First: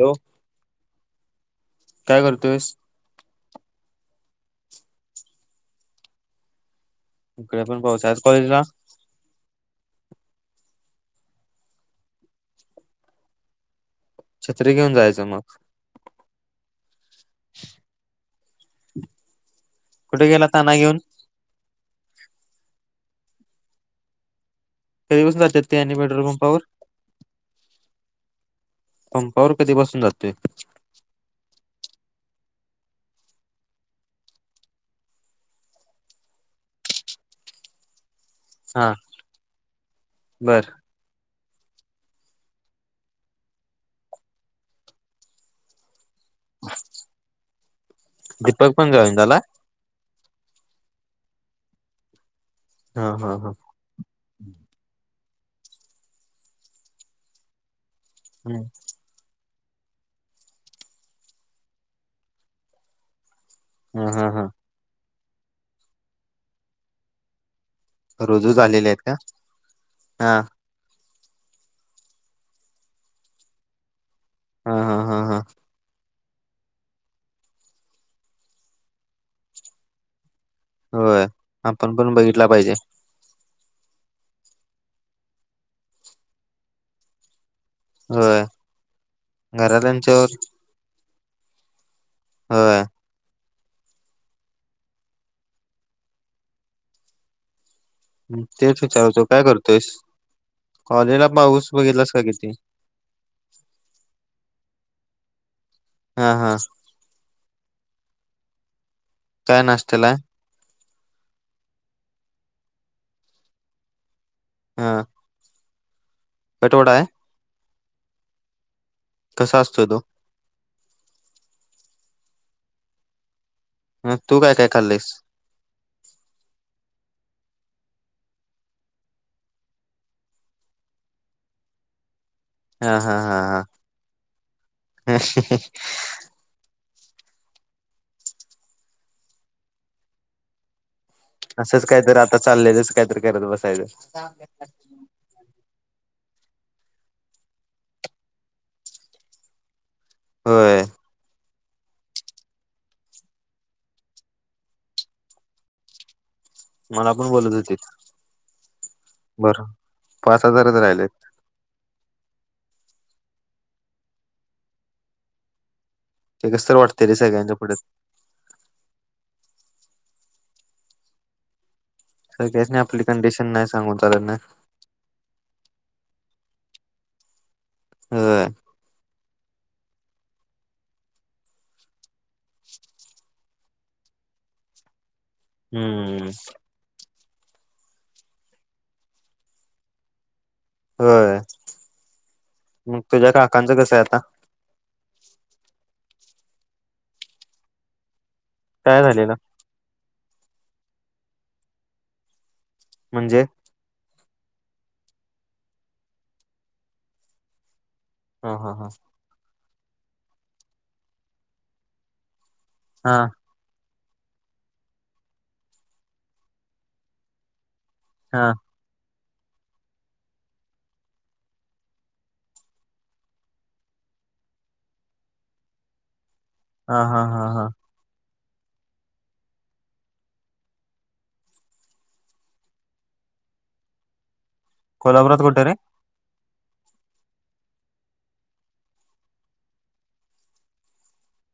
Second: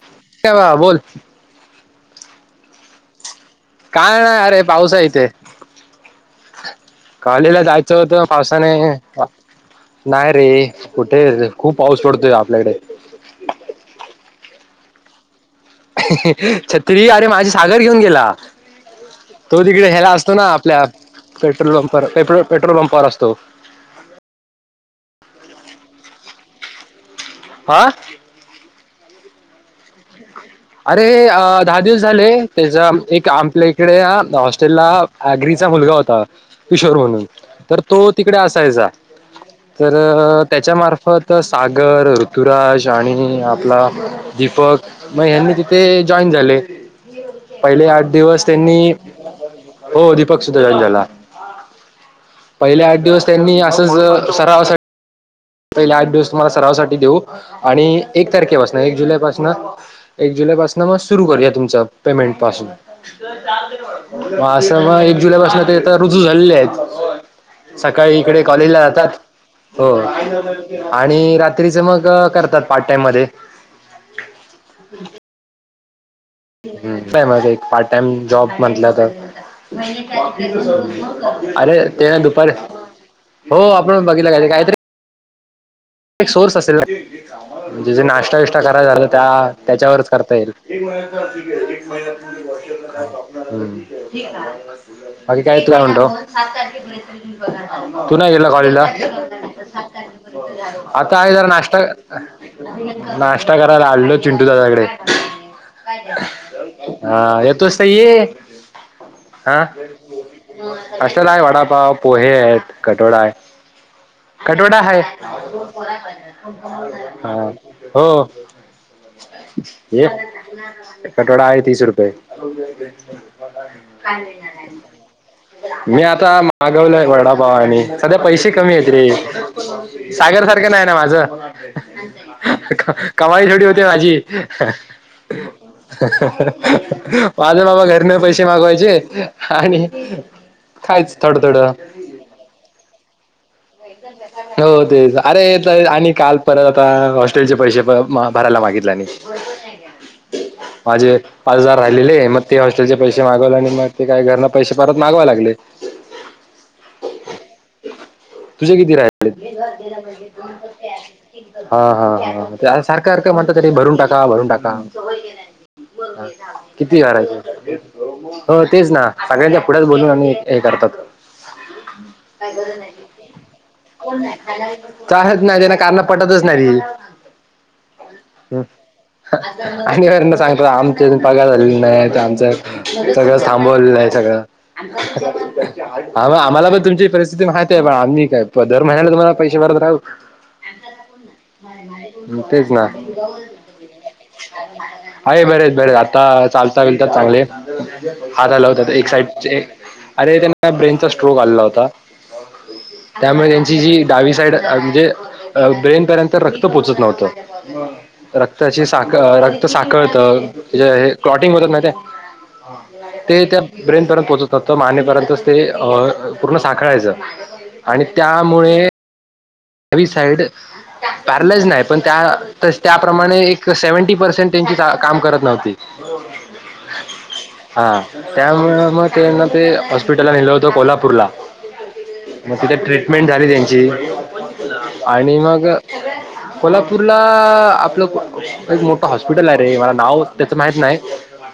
Hello बोल, काय करतोयस? काय नाही अरे पाऊस हाय इथे, कॉलेज ला इकडे पण जायचं पाऊस आहे. आज होतं कॉलेजला पावसाने, नाही रे, कुठे खूप पाऊस पडतोय आपल्याकडे. छत्री घेऊन जायचं मग. छत्री अरे माझे सागर घेऊन गेला. तो तिकडे ह्याला कुठे असतो ना, गेला ताना आपल्या घेऊन पेट्रोलपंप. पर पेट्रो पेट्रोल पंपावर असतो. [unintelligible] तेनी पेट्रोल पंपावर, हा, पंपावर कधी पासून जा अरे अ.. दहा दिवस झाले, त्याचा एक आपल्या इकडे हॉस्टेला अॅग्रीचा मुलगा होता. किशोर म्हणून, तर तो तिकडे असायचा हा तर, बर त्याच्यामार्फत. तर सागर ऋतुराज आणि आपला दीपक म ह्यांनी तिथे, जॉईन झाले पहिले आठ दिवस दीपक त्यांनी पण जॉईन झाला हो दि पक सुद्धा झालेला. पहिले आठ हा दिवस हा हा त्यांनी असंच सरावासाठी, पहिले आठ दिवस तुम्हाला सरावासाठी देऊ, आणि एक हम्म, तारखेपासन एक जुलैपासना, एक जुलै पासना मग सुरू करूया तुमच पेमेंट पासून. हा हा हा म असं मग एक जुलै पासून ते आता रुजू झालेले आहेत. सकाळी इकडे रुजू कॉलेजला झालेले आहेत जातात. का हो हा आणि रात्रीच मग करतात पार्ट टाइम मध्ये. हा हा हा हा, हम्म फेमस आहे. एक पार्ट टाइम जॉब म्हटलं तर, होय अरे आपण ते पण ना बघितला दुपारी, पाहिजे हो आपण बघितला काय तरी, [inaudible] म्हणजे जे नाश्ता होय बिष्टा कराय झालं, तर त्या त्याच्यावरच घरातल्यांच्यावर करता येईल. [inaudible] होय हां, बाकी काय तू आ मंतो? तू नाही मी गेला कॉलेज तेच ला? विचारतो काय करतोयस आता कॉलेजला आहे जरा पाऊस नाश्ता, बघितलास का किती नाश्ता करायला आलेलो चिंटू दादाकडे. हा हा हां, येतोस त ये. काय हां. नाश्त्याला आहे? कटोडाय, वडापाव, पोहे एत, कठोडा आय, कठोडा हा हाय. कटवडा आहे हां, हो. कसा असतो तो ये, कटवडा आय तीस रुपये. अं, तू काय काय खाल्लेस मी आता मागवलाय वडाप पव आणि, सध्या पैसे कमी येत रे. सागर सारखं नाही ना माझं. हा हा हा कमाई हा थोडी होते माजी. असंच माझं बाबा घरने पैसे मागवायचे, आणि खायच् असंच काहीतरी आता चाललेलस् काहीतरी करत बसायचं. हो तेज आरे तय आणि काल परत अ हॉस्टेलचे पैसे ब म अं भरायला मागितले आणि. होय माजे पाच हजार राहिलेले म ते हॉस्टेलचे पैसे मागवले आणि म ते काही घरना पैसे परत मागवाव लागले मला पण बोलत हुतीत. तुझे किती राहिले? हजारच राहिले हां-हां-हां सारखं सारखं म्हणत तरी भरून टाका भरून टाका ते कस तर किती वाटते रे आरे? सगळ्यांच्या पुढे हो तेच ना सगांच्या कुढच बोलून आणि हे करतात. सगळ्यासनी आपली कंडिशन नाही सांगून चालत ना चालत नाय, त्यांना कारनं पटतच नाही त होय आणि आरनं सांगतो आमच्याून पगार झालेल नाही, त आमचं सगळं थांबवलेलं आय सगळं. हम्म आम आम्हाला पण तुमची परिस्थि स्तिथी माहिते बा, आम्ही काय दर महिन्याला तुम्हाला पैसे भरत राहू होय म तेच ना. मग तुझ्या काकांचं कसं आहे आता आए बरेच बरेच आता. चालता विलता चांगले, हात हलावतात, काय एक झालेलं साइडचे अरे त्यांना ब्रेनचा स्ट्रोक आलेला होता. म्हणजे त्यामुळे यांची जी डावी साईड म्हणजे अ ब्रेन पर्यंत रक्त पोचत नव्हतं. हा हा रक्ताची हा साख अं रक्त साखळतं. तेज हे क्लॉटिंग होतात मोहिते? हा ते त्या ब ब्रेन पर्यंत पोचत नवतं, म आणि परत ते अ पूर्ण साखळायचं. आणि हा त्यामुळे वी साईड प्यारलाईज नाही पण त्या त्याप्रमाणे एक सेवेंटी पर्सेंट ए तीजा काम करत नव्हती. हां-हां-हां-हां त्यामुळं म तेना ते, हॉस्पिटलला न्हेलं होतं कोल्हापूरला. म तिथं ट्रीटमेंट झाली त्यांची, आणि कोल्हापुरात कुठे मग रे कोल्हापूरला आपलं एक मोठं हॉस्पिटल हाय रे मला नाव त्याचं माहित नाही.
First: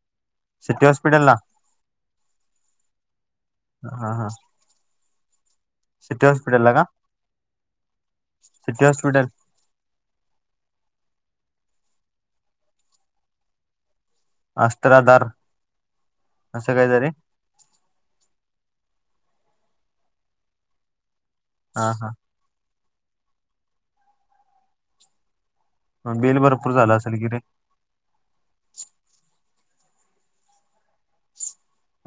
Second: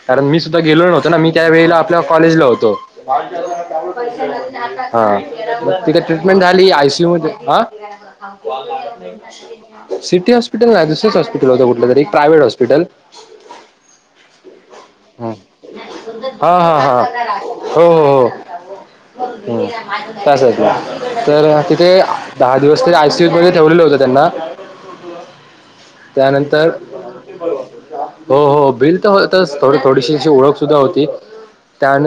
कारण मी सुद्धा सिटी गेलो नव्हतो ना हॉस्पिटल मी ला त्या वेळेला आपल्या कॉलेजला होतो. हा हा हां, म तिथं सिटी ट्रीटमेंट हॉस्पिटल झाली ला का आयसीयू मध्ये आं सिटी हॉस्पिटल सिटी हॉस्पिटलला आय दुस् तूच असतो [unintelligible] कुटलं तरी प्रायव्हेट हॉस्पिटल. अस्त्राधार. असं काय तरी हां-हां-हां, हो-हो-हो हम् कासतनं तर तिथे हा हा दहा दिवस ते आयसीयू मध्ये ठेवलेलं होत त्यांना. बिल त्यानंतर भरपूर झालं असेल की रे [inaudible] हो हो बिलच होत असत होय. थोडीशी अशी ओळख सुद्धा होती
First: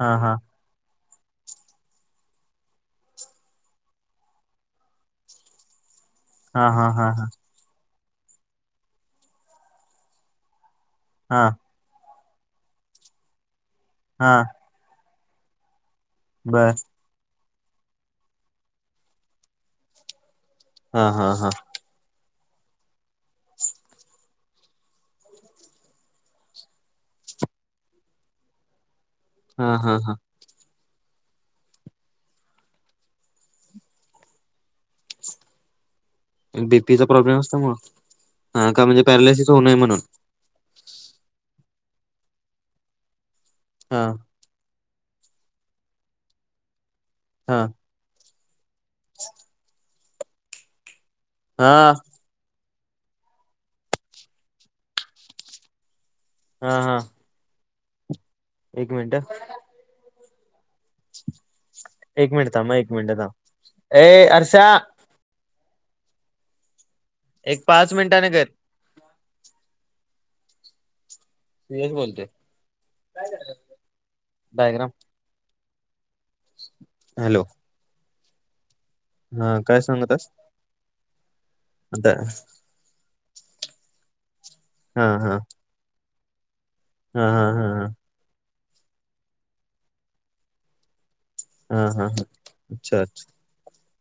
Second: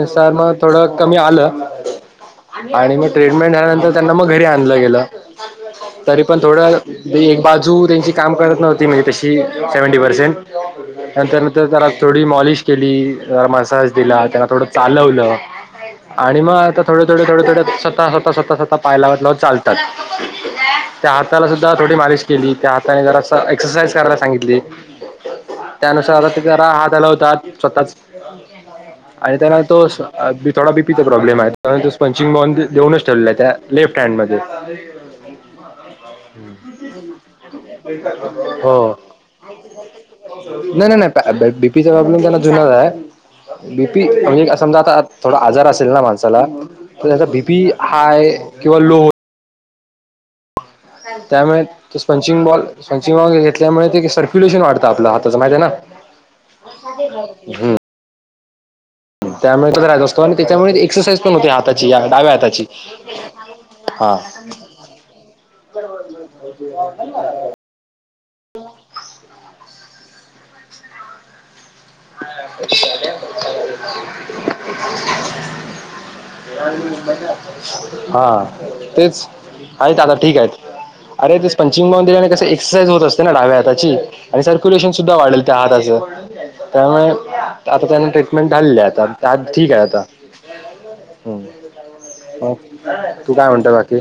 हा हा मग थोडं कमी आलं आणि मग ट्रीटमेंट झाल्यानंतर त्यांना मग घरी आणलं गेलं. तरी पण हा थोडं हा हा हा एक बाजू त्यांची काम करत नव्हती म्हणजे तशी सेव्हंटी पर्सेंट. हा नंतर नंतर त्याला थोडी मॉलिश केली अ मसाज दिला हा त्यांना थोडं चालवलं. आणि मग बर. आता थोडं, थोडं, थोडं, थोडं स्वता स्वता स्वता स्वता पाय लावत लावत चालतात. हा त्या हा हाताला हा सुद्धा थोडी मालिश केली. त्या हाताने जरास एक्ससाइज करायला सांगितली. त्यानुसार आता ते जरा आत आला होता स्वतःच आणि त्याना हा हा तोस हा थोडा भि प्रॉब्लेम आहे त्यामुळे ते स्पंचिंग बॉल देऊनच ठेवलेला आहे त्या लेफ्ट हँड मध्ये. बीपीचा प्रॉब्लेम असल्यामुळं हा हो. का म्हणजे पॅरालिसिस होऊ नये म्हणून. नाही, नाही, नाही बीपीचा प्रॉब्लेम त्यांना जुनाच आहे. बीपी हा म्हणजे समजा आता थोडा आजार असेल ना माणसाला तर त्याचा बीपी हा हाय किंवा लो त्यामुळे हा ते स्पंचिंग बॉल स्पंचिग बॉल घेतल्यामुळे ते सर्क्युलेशन वाढतं आपलं हाताच महिती आहे ना. हा हा हम्म. एक मिनट ह तो राहत असतो आणि त्याच्यामुळे एक्सरसाईज पण होते आता एक डाव्या मिनिट आताची थांब एक मिनिट थांब. ए हा. अर्षा बरोबर एक पाच मिनिटाने कर. सुयश बोलतोय. डायग्राम [inaudible] हॅलो हा तेच हा काय आहेत, सांगत आता होतास ठीक आहेत. अरे ते स्पचिंग बॉल आता दिल्याने कंस एक्सरसाईज होत असते ना डाव्या हाताची आणि सर्क्युलेशन हा सुद्धा हा वाढल त्या हाताचं. त्यामुळे हा हा हा आता हा त्याना ट्रीटमेंट झालेली आहे आता आ ठीक आहे आता. हा हा हा. अच्छा तू काय म्हणतो बाकी?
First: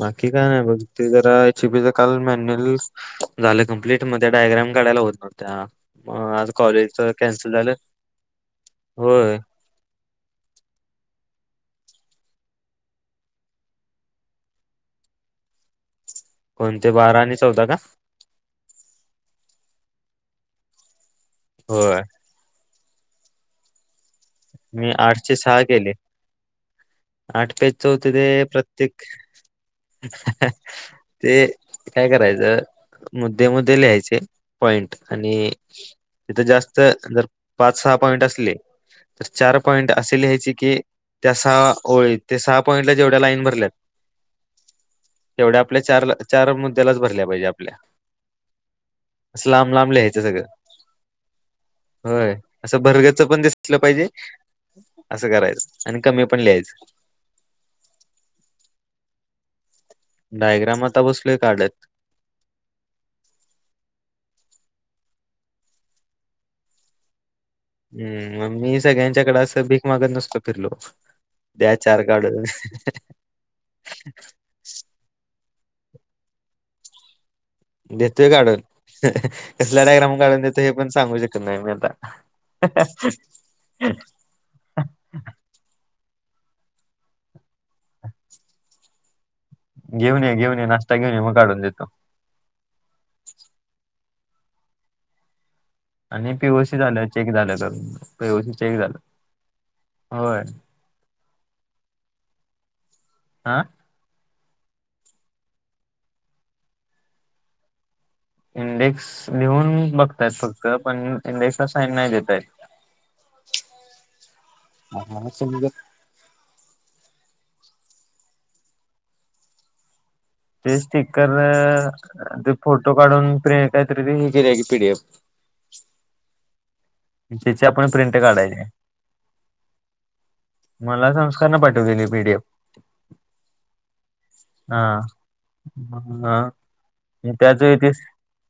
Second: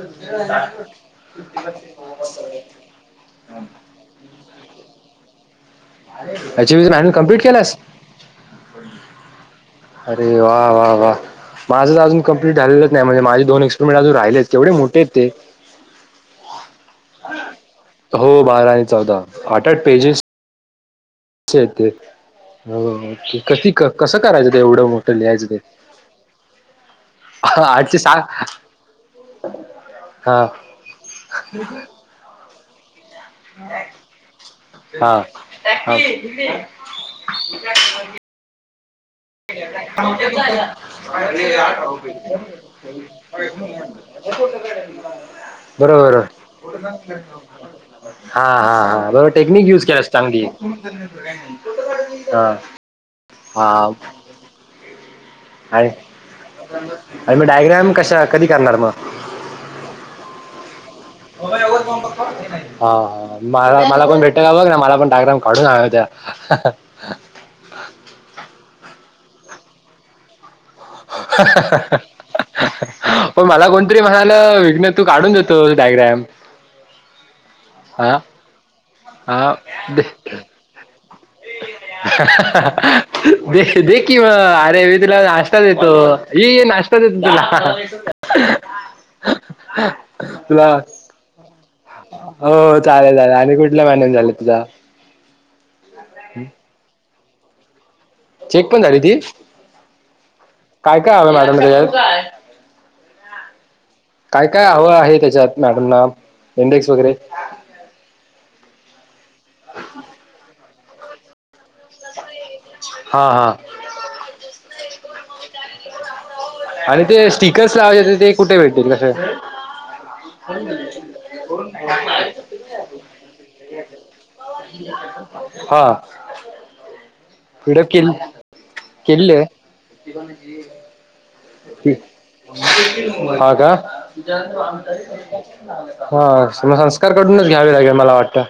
बाकी काय नाही बघ ते जरा चुपीच काल मॅन्युअल झालं कंप्लीट म ते डायग्राम काढायला होत नव्हत्या, मग आज याची मॅन्युअल कॉलेजच कम्प्लीट कॅन्सल झालं. केलास होय. अरे वा वा वा! माझंच अजुन कंप्लीट झालेलंच नाही म्हणजे माझे दोन एक्सुमेंट अजुन राहिलेत केवढे मोेठे आहेत ते [inaudible] बारा आणि चौदा का हो बारा आणि चौदा आठ-आठ पेजेस चे आहेत होय ते कथी कस करायचं ते एवढं मी मोठं आठशे लिहायचं ते. सहा केले आठ पेजच आठशे होत ते सहा प्रत्येक हा ते काय करायचं मुद्दे-मुद्दे लिहायचे पॉईंट हा आणि हा तिथ जास्त जर पाच, सहा पॉईंटच लीहि. [inaudible] [inaudible] त्या सहा ओळी ते सहा पॉईंटला जेवढ्या लाईन भरल्यात तेवढ्या आपल्या चार बरोबर, चार मुद्द्यालाच भरल्या पाहिजे आपल्या हा हा हा! बरोबर असं टेक्निक लांब युज लांब केलाइस लिहायचं सगळं चांगली. [unintelligible] होय. हा असं भरगच्च पण दिसलं पाहिजे असं हाय. करायचं आणि कमी पण लिहायचं आणि डायग्राम कशा, कधी करणार मग? डायग्रामात हा! हा! हा! मला-मला कोण भेट का बघ ना मला पण डायग्राम काढून आणायच्या हम्. मग मी सगळ्यांच्याकडे असं भीक मागत नसतो. फिरलो द्या चार काढून पण मला कोणतरी म्हणाल विघ्न तू काढून देतो तो डायग्राम हा देतोय काढून हा कसला दे डायग्राम काढून देतोय हे पण सांगू शकत नाही मी आता दे दे कि म अरे मी तुला नाश्ता देतो. ये ये नाश्ता देतो तुला. घेऊन ये, घेऊन ये, तुला नाश्ता घेऊन ये मग काढून देतो. हो चालेल-चालेल आणि कुठल भांडन झालं तुझा? आणि पीओसी झालं चेक झालं करून. पीओसी चेक पण झालं झाली ती होय काय काय हव मॅडम आं काय काय हव आहे? त्याच्यात मॅडमना इंडेक्स वगैरे? इंडेक्स लिहून बघतायत फक्त, पण इंडेक्सला साईन नाही देताहेत. हा. हा. आम्हाला समजत आणि ते स्टि कर्सलावायचे होते ते कुठे भेटतील? कसं? ते स्टिकर ते फोटो काढून प्रिं काहीतरी हे केले की पीडीएफ [inaudible] हा. [inaudible] त्याची आपण प्रिंट काढायची मला [unintelligible] संस्कारनं पाठवलेली पीडीएफ हा का हा हा मग संस्कार कडूनच त्याच घ्यावे लागेल येतीस मला वाटतं.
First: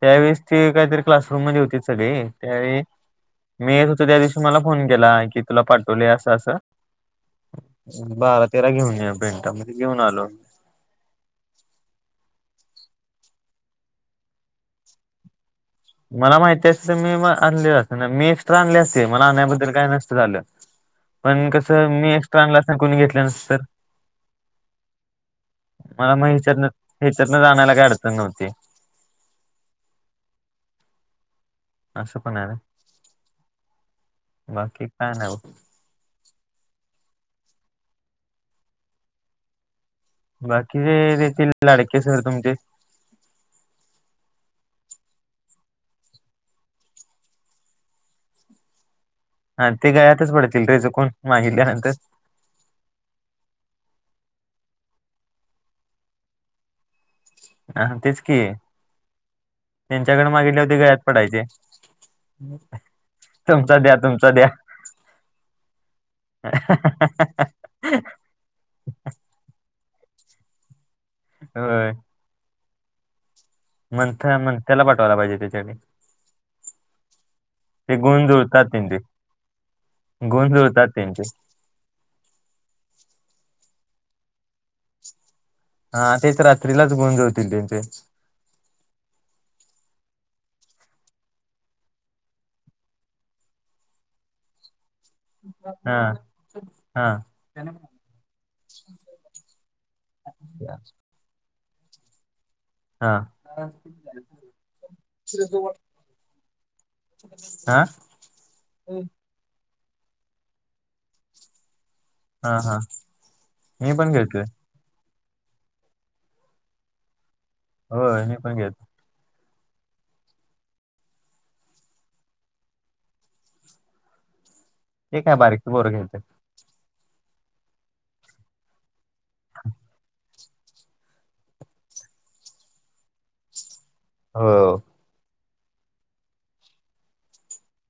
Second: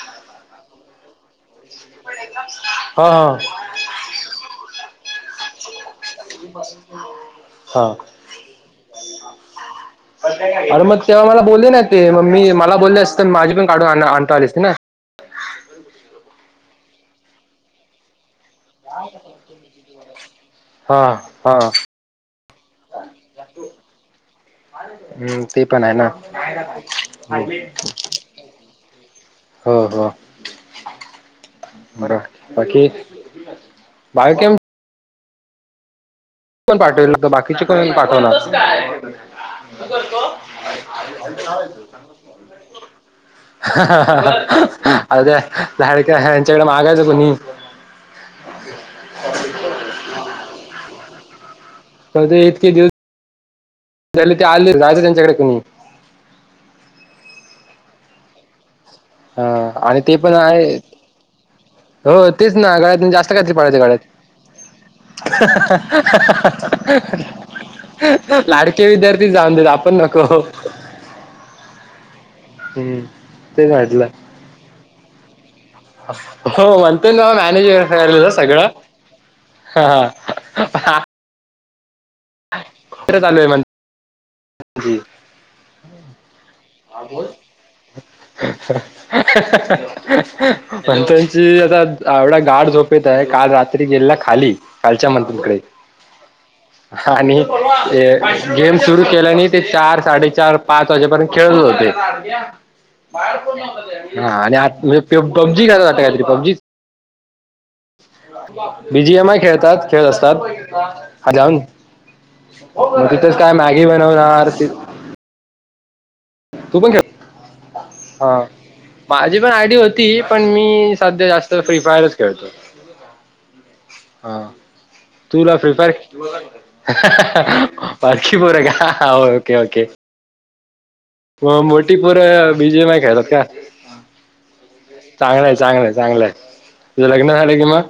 त्यावेळेस ती काहीतरी क्लासरूम मध्येे होतीत सगळे. त्यावेळी हा हा मीे येत होतो त्या दिवशी मला फोन केला की तुला पाठव ले अस अस हा बारा, तेरा घेऊन या पेंटा म ते घेऊन आलो. अरे मग तेव्हा मला बोलले नाहीत ते मग मी मला बोलले असते तर माझी पण काढून आण आणता आली असती ना. मला माहिती असती तर मी म आणली असती, मी एक्स्ट्रा आणली असती मला आणायबद्दल काय नसत झालं. हा पण हा कसं मी एक्स्ट्रा आणल असता कुणी घेतलं नसत. ते पण आहे ना मला मग हीच्यारनं हीचारून आनायला काही अडचण नव्हती. हो हो. बरोबर, असं पण आहे ना. बाकी? बा की बाकी काय नगो. कोण पाठवले होते? बाकीचे कोण पाठवणार? यचंांग बाकी जे देतील लाडके सर तुमचे [unintelligible] ह [inaudible] अ अवो त्या लाडक्या ह्यांच्याकडे मागायचं कोणी? हा ते गळ्यातच पडतील रे चुकुन मागितल्यानं हृदय इतके दिवस झाले ते आलेत राहते त्यांच्याकडे कुणी? हा तेच की, ह आणि ते त्यांच्याकडे पण मागितल्यावर आहे ते गळ्यात पडायचे. हो तेच ना गळ्यात म्हजे जास्त काहीतरी तुमचा पडायचे द्या गळ्यात तुमचा द्या. [inaudible] लाडके विद्यार्थी जाऊन देत आपण नको. होय. हम्म. तेच म्हटलं मंथ मनथ्याला पाठवायला पाहिजे त्याच्यासाठी हो मंतन ना मॅनेेज होईल गुण ना सगळ. जुळतात त्यांचे. हा गुण जुळतात हा. त्यांचे तिकडचं आलोय म्हण हा तेच रात्रीलाच हा गुण बोल. जुळतील त्यांचे [inaudible] पंचांची आता एवढा गाड झोपेत आहे, काल रात्री गेलेला खाली खालच्या मंत्री कडे हा हा आणि गेम सुरू केल्याने ते चार, साडे चार, हा पाच वाजेपर्यंत खेळतच होते. हा हा आणि आत म्हणजे पबजी खेळत होते वाढत आता काहीतरी पबजीच बीजी एमाय खेळतात. हा हा [unintelligible] मी पण खेळतोय [unintelligible] तू पण खेळ होय हा मी पण खेळतो मा माझी पण आयडी होती पण मी सध्या जास्त फ्री फायरच खेळतो. हा ते काय तुला बारीक पोरं प्रिफायर खेळतोय पाखीपूर आहे का ओके! ओके! मोठी पोर बीजे माय खेळतात का? हो. चांगलंय चांगलंय, चांगलंय तुझं लग्न झालं कि मग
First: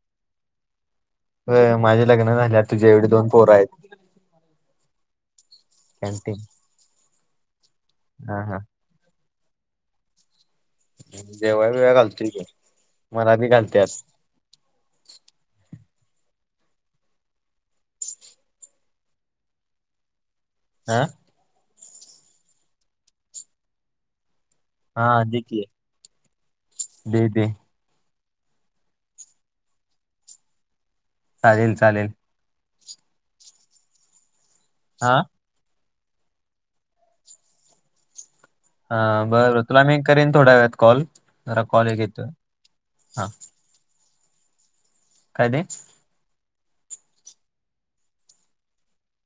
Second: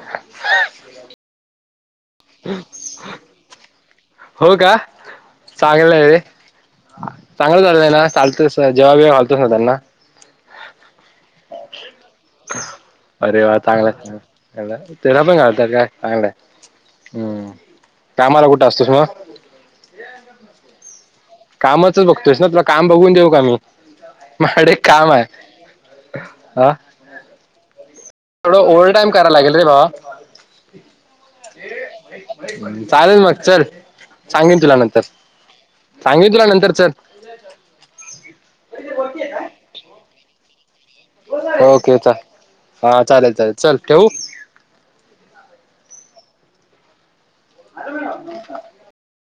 माझे लग्न झाल्यात, तुझ्या एवढी दोन पोर आहेत. हो का चांगलं आहे रे! कॅन्टीन चांगलं झालंय ना हा चालतय जेवा- बीवा तस ना त्यांना जेवाय-बिवाय घालतोय कि. अरे वा! चांगला चांगल आहे. तेला पण घालतात काय? चांगलाय हम्म कामाला कुठं असतोस मग? हह कामाच बघतोस ना. तुला काम बघून देऊ का मी. माझ्याकड एक हा काम आहे दे की हा. दे दे थोडं ओव्हर टाइम कराव लागेल रे भावा. चालेल चालेल. चालेल मग चल सांगेन तुला नंतर हा. सांगिन तुला नंतर चल हा बरं तुला मी करीन थोड्या वेळात कॉल जरा कॉल ओके एक चा येतोय हा चालेल चालेल चल ठेवू. काय ते [inaudible]